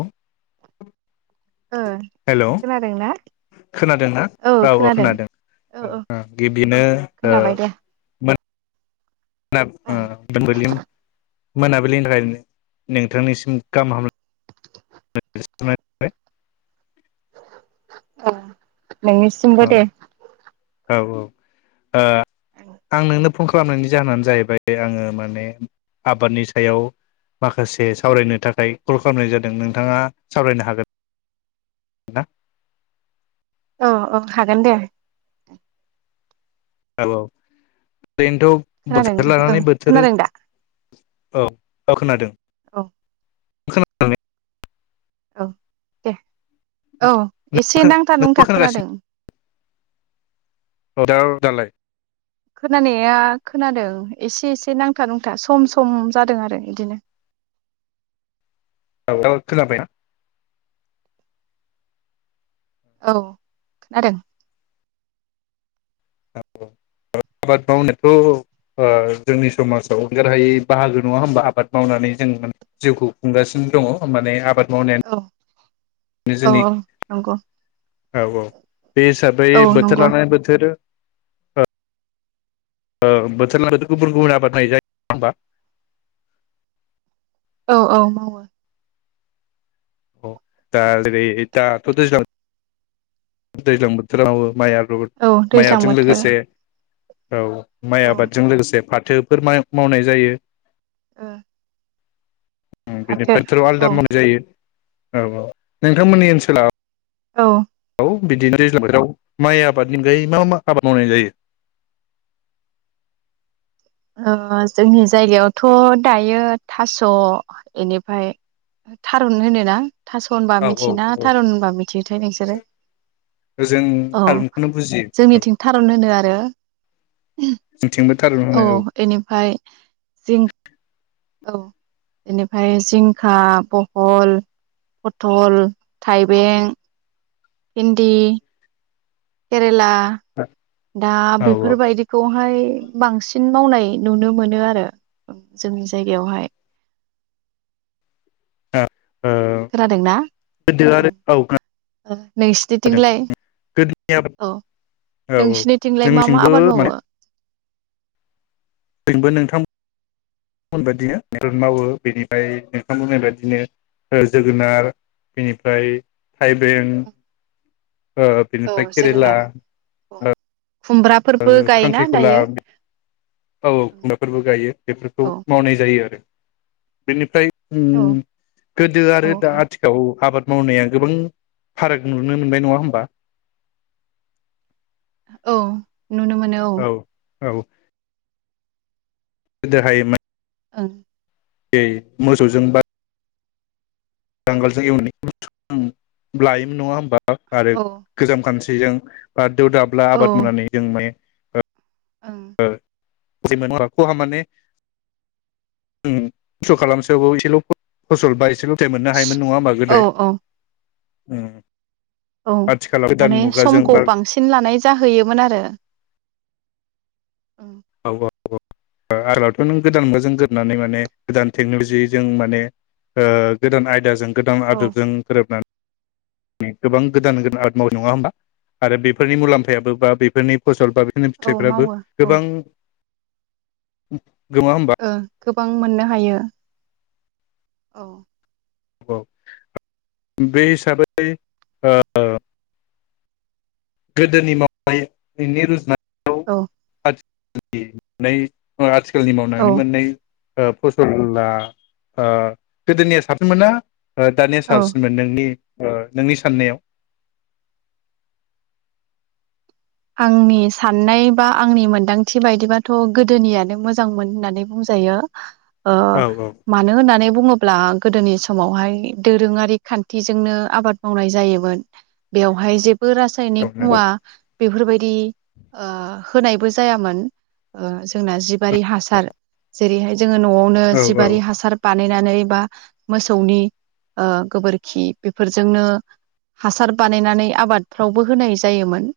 ह ओ हेल खोनादों ना? खोनादोंना औ औ खोनादों औ औ ओ गिबिनो ओ खोनाबाय दे मोन [inaudible] ओं मोनाबिलिनि थाखाय नोंथांनिसिम गाहाम हामलायनाय [inaudible] औ औ नोंनिसिमबो दे। औ औ ओ आं नोंनो फन खालामनायनि जाहोनानो जाहैबाय आङो माने आबादनि सायाव माखासे सावरायनो थाखाय कल खालामनाय जादों नोंथाङा सावरायनो हागोन ना? औ औ हागोन दे। हेल ओरैनोथ खोनादों बोथोर ओं लानानै बोथोर खोनादों दा औ औ खोनादों। औ [inaudible] औ दे औ एसे नांथा नोंबो नुंथा खोनागासिनो खोनादों। [inaudible] दालाय खोनानाया खोनादों एसे एसे नांथा नोंथा सम सम जादों आरो इदिनो। औ [unintelligible] खोनाबायना? औ खोनादों। [unintelligible] आबाद मावनायाथ ओ जोंनि समाजाव जेरहायै बाहागो नङा होमबा आबाद मावनानै जों जिउखौ खुंगासिनो दङ होन माने आबाद मावनायानो औ औ जोंनि औ नंगौ। औ औ बे हिसाबै औ बोथोर नंगौ लानानै बोथोर ओ बोथोर लाना [unintelligible] गुबुन-गुबुन आबाद [unintelligible] नाय जायो नङा होमबा औ औ मावो। औ दा जेरै दाथ दैज्लां दैज्लां बोथोरावो माइ आ औ [unintelligible] माइ दैज्लां आदजों बोथोर लोगोसे औ माइ औ आबादजों लोगोसे फाथ थोफोर मा मावनाय जायो। ओ फाथो बेनिफ्राय [unintelligible] आलदा औ मावनाय जायो। औ औ नोंथांमोननि ओनसोलाव औ खौ बिदि दैज्लां बोथोराव माइ आबादनि अनगायै मा मा आबाद मावनाय जायो। ओ जोंनि जायगायावथ' दायो थास' एनिफाय थारुन होनोना थास' होनबा औ मिथियोना औ थारुन होनबा मिथियोथाय नोंसोरो जों औ थारुनखौनो बुजियो औ जोंनिथिं थारुन होनो आरो जोंथिंबो थारुन होनो औ एनिफाय जिं औ एनिफाय जिंखा, बहल, पथल, थाइबें पिन्दि केेरेला [inaudible] दा औ बेफोरबायदिखौहाय बांसिन मावनाय नुनो मोनो आरो ओ जोंनि जायगायावहाय [inaudible] खोनादोंना गोदो आरो ओं औ ओ खोनादों नोंसिथिथिलाय गोदोनि आबाद अ औ औ नोसिनिथिलाय मा मा जोंथिंबो आबाद माने मावो? जोंबो नोंथांमोनबायदिनो मावो बेनिफाय नोंथां बुंनाय बायदिनो जोगोनार बेनिफ्राय थाइबें ओ औ बिनिफ्राय खेरेला जोगोनार औ ओ खुमब्राफोरबो गायोना खांख्रिखला दायो? औ औ खुमराफोरबो गायो बेफोरखौ औ मावनाय जायो आरो बेनिफ्राय उम औ गोदो औ आरो दा औ आथिखालाव आबाद मावनाया गोबां फाराग नुनो मोनबाय नङा होमबा? औ नुनो मोनो औ औ गोदो हायोमोन ओं [unintelligible] मोसौजों बा नांगोलजो [unintelligible] लायोमोन नङा होमबा आरो औ गोजाम खान बिजों बा दो दाब्ला औ आबाद मावनानै [unintelligible] ओं [unintelligible] [unintelligible] खहा माने उम खस्थ खालामसेयावबो एसेल फसल बा एसेल फिथाइ मोननो हायोमोन नङा होमबा औ गोदोहाय औ उम औ माने समखौ बा बांसिन लानाय जाहैयोमोन आरो ओं [unintelligible] आगोलावथ नों गोदान मुगाजों गोरोबनानै माने गोदान टेकनलजिजों माने ओ गोदान आयदाजों गोदान औ आदबजों गोरोबना गोबां गोदान गोदान आबाद मावबाय नङा होमबा आरो बेफोरनि मुलाम्फायाबो बा बेफोरनि फसल बा बिदिनो औ फिथाइफ्राबो मावो औ गोबां [inaudible] गोमा होमबा ओ गोबां मोननो हायो औ औ [unintelligible] बे हिसाबै ओ गोदोनि मावनायनि रुजुनाय औ [unintelligible] खालनि मावनानै औ मोननाय ओ फसला ओ गोदोनिया साबसिनमोनना दानिया औ साबसिनमोन नोंनि ओ नोंनि साननायाव आंनि साननाय बा आंनि मोनदांथि बायदिबाथ गोदोनियानो मोजांमोन होननानै बुंजायो ओ औ मानो होननानै बुङोब्ला गोदोनि समावहाय दोरोङारि खान्थिजोंनो आबादमावनाय जायोमोन बेयावहाय जेब बो औ रासायनिक नंगौ मुवा बेफोरबायदि ओ होनायबो जायामोन ओ जोंना जिबारि हासार जेरैहाय जोङो नआवनो औ औ जिबारि हासार बा बानायनानै बा मोसौनि ओह गोबोरखि बेफोरजोंनो हासार बानायनानै आबादफ्रावबो होनाय जायोमोन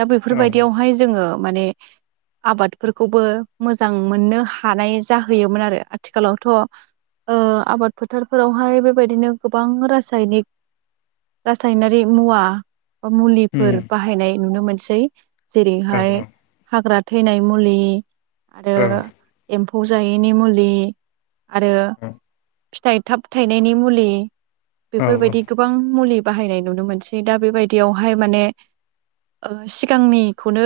दा औ बेैफोरबायदियावहाय जोङो माने आबादफोरखौबो मोजांमोननो हानाय जाहैयोमोनआरो आथिखालावथ ओ आबाद फोथारफोरावहाय बेबायदिनो गोबां रासायनिक रासायनारि मुवा उम मुलिफोर बाहायनाय। नुनो मोन सै। औ जेरैहाय हाग्रा। थैनाय मुलि। आरो औ एम फौ जायैनि मुलि। आरो। फिथाइ थाब थायनायनि मुलि। औ औ बेफोरबायदि गोबां मुलि। बाहायनाय नुनो मोनसै दा बेबायदियावहाय माने। सिगांनिखौनो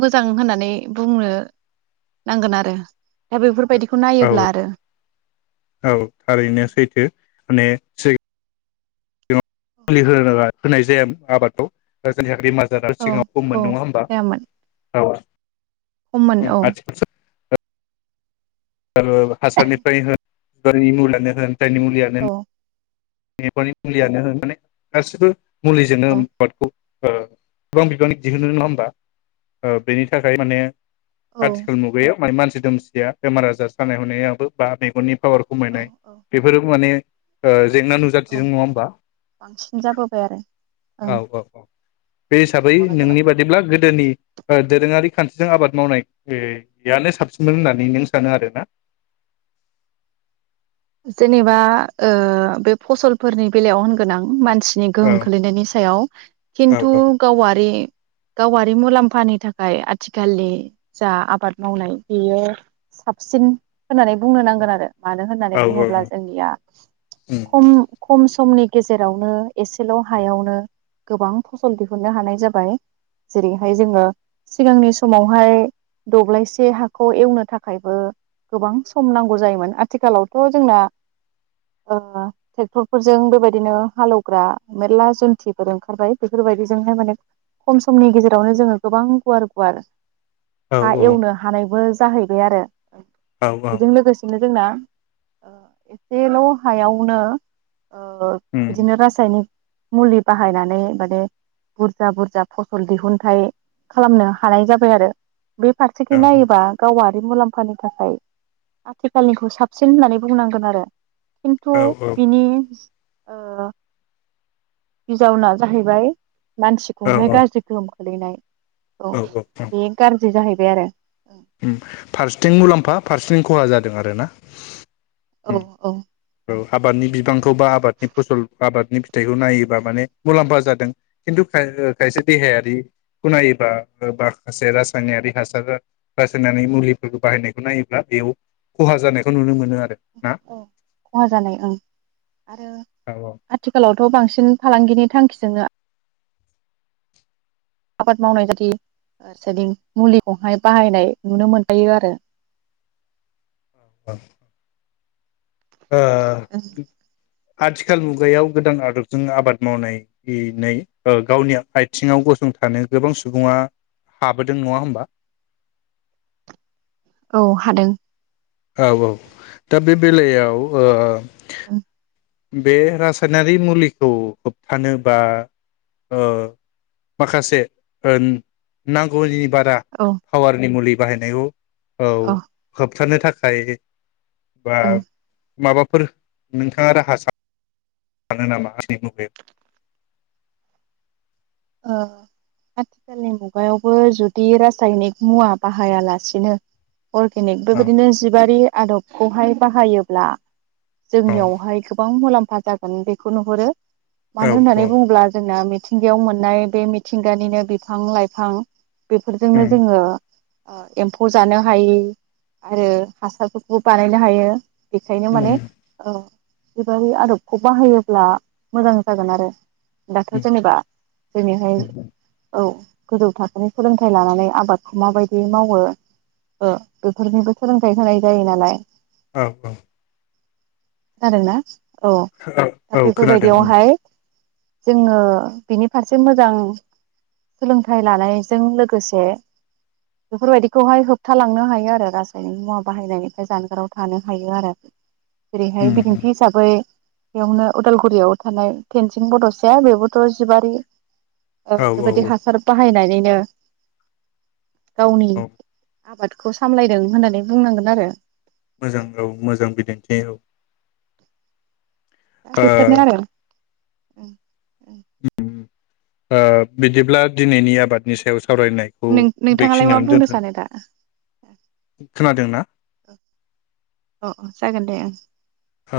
मोजां होननानै बुंनो नांगोन आरो। दा बेफोरबायदिखौ औ नायोब्ला आरो औ थारैनो सैथो माने [unintelligible] मुलि होनो होनाय जाया आबादखौ [unintelligible] बेमारा औ सिगाङाव खममोन औ नङा होमबा। जायामोन [unintelligible] खममोन औ। हासारनिफ्राय होन [unintelligible] होन [unintelligible] मुलियानो। औ [unintelligible] औ मुलियानो होन माने गासैबो। मुलिजोंनो औ [unintelligible] ओ गोबां बिबांनि दिहुननो नङा होमबा बेनि थाखाय माने औ आथिखाल मुगायाव माने मानसि [unintelligible] सिया बेमार आजार सानाय हुनायावबो बा मेगननि पावार औ खमायनाय औ बेफोरो माने ओ जेंना नुजाथिदों औ नङा होमबा? बांसिन जाबोबाय आरो ओं औ-औ-औ बे हिसाबै नोंनि बायदिब्ला गोदोनि ओ दोरोङारि खान्थिजों आबाद मावनाय ओ यानो साबसिनमोन होननानै नों सानो आरोना? जेनेबा ओ बे फसलफोरनि बेलायाव होनगोन आं मान सिनि औ गोहोम खोलैनायनि सायाव औ खिन्थु औ गावारि गावारि मुलाम्फानि थाखाय आथिखालनि जा आबाद मावनाय बेयो साबसिन होननानै बुंनो नांगोन आरो मानो औ होननानै‌ औ बुङोब्ला जोंनिया खम-खम समनि गेजेरावनो एसेल' हायावनो गोबां फसल दिहुननो हानाय जाबाय जेरैहाय जोङो सिगांनि समावहाय दब्लायसे हाखौ एवनो थाखायबो गोबां सम नांगौ जायोमोन आथिखालाव थ' जोंना ओ ट्रेक्टरफोरजों बेबायदिनो हालेवग्रा मेरला जन्थिफोर ओंखारबाय बेफोरबायदिजोंहाय माने खम समनि गेजेरावनो जोङो गोबां गुवार-गुवार औ हा एवनो हानायबो जाहैबाय आरो औ बेजों लोगोसेनो जोंना ओ एसेल' हायावनो ओ उम बिदिनो रासायनिक मुलि बाहायनानै माने बुरजा बुरजा फसल दिहुनथाइ खालामनो हानाय जाबाय आरो। बे फारसेथिं औ औ औ नायोबा गावा बे मुलाम्फानि थाखाय आथिखालनिखौ साबसिन होननानै बुंनांगोन आरो। खिन्थु औ बिनि ओ बिजावना जाहैबाय औ मानसिखौहाय गाज्रि गोहोम खोलैनाय औ बेयो गारजि जाहै बे आरो। उम फारसेथिं मुलाम्फा फारसेथिं खहा जादों आरो ना। औ औ। औ आबादनि बिबांखौ बा आबादनि फसल आबादनि बिथाइखौ नायोबा माने मुलाम्फा जादों खिन्तु खाय-खायसे देहायारिखो नायोबा ओ माखासे रासायनारि हासारजों रासायनारि मुलिफोरखौ बाहायनायखौ नायोब्ला बेयाव खहा जानायखौ नुनो मोनो आरो। हा औ खहा जानाय ओं आरो औ आथिखालावथ' बांसिन फालांगि बे थांखिजोंनो आबाद मावनाय बादि जेदिं मुलिखौहाय बाहायनाय नुनो मोनजायो आरो। [inaudible] ओ आथिखाल मुगायाव गोदान आदबजों आबाद मावनाय इ नै ओ गावनि आथिङाव गसंथानो गोबां सुबुङा हाबोदों नङा होमबा? औ हादों। औ औ दा बे बेलायाव ओ। उम बे रासायनारि मुलिखौ होबथानो बा ओ माखासे ओ नांगौ बारा औ औ फावारनि मुलि। बाहायनायाव औ होब होबथानो थाखाय बा ओं माबाफोर नोंथाङा रा [unintelligible] [unintelligible] ओ आथिखालनि मुगायावबो जुदि रासायनिक मुवा बाहायालासिनो अर्गेनिक बेबादिनो जिबारि आदबखौहाय बाहायोब्ला औ जोंनियावहाय गोबां मुलाम हा जागोन बेखौ नुहरो। औ मानो होननानै औ बुङोब्ला जोंना थिंगायाव मोन नाय बे मिथिंगानिनो बिफां लाइफां बेफोरजोंनो उम जोङो ओ एम्फौ जानो हायि आरो हासारफोरखौ बानायनो हायो। बेखायनो माने उम औ बेबादि आदबखौ बाहोयोब्ला मोजां जागोन आरो। दाथ उम जेनेबा दिनैहाय उम औ गोजौ थाखोनि सोलोंथाइ लानानै आबादखौ माबायदि मावो ओ बेफोरनिबो सोलोंथाइ होनाय जायो नालाय। औ औ खोनादोंना? औ औ दा औ खोनादों उम बेफोरबायदियावहाय जोङो बिनि फारसे मोजां सोलोंथाइ लानायजों लोगोसे बेफोरबायदिखौहाय होबथालांनो हायो आरो रासायनिक मुवा बाहायनायनिफ्राय जानगाराव थानो हायो आरो। जेरैहाय बिदिन्थि उम हिसाबै - बेयावनो उदालगुरियाव थानाय टेनसिं बडसाया बेबोथ जिबारि ओ औ औ बेबायदि औ हासार बाहाय [unintelligible] गावनि औ आबादखौ सामलायदों होननानै बुंनांगोन आरो। मोजां औ मोजां बिदिन्थि औ ओ बेफोरनो आरो उम ओ बिदिब्ला दिनैनि आबादनि सायाव सा नों-नोंथाङालाय मा बुंनो सानो दा? खोनादों ना? अह अह जागोन दे ओं।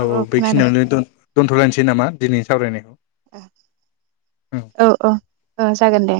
औ औ बेखिनियावनो दोन-दोनथ'लायनोसै नामा दिनैनि सावरायनायखौ? औ औ जागोन दे।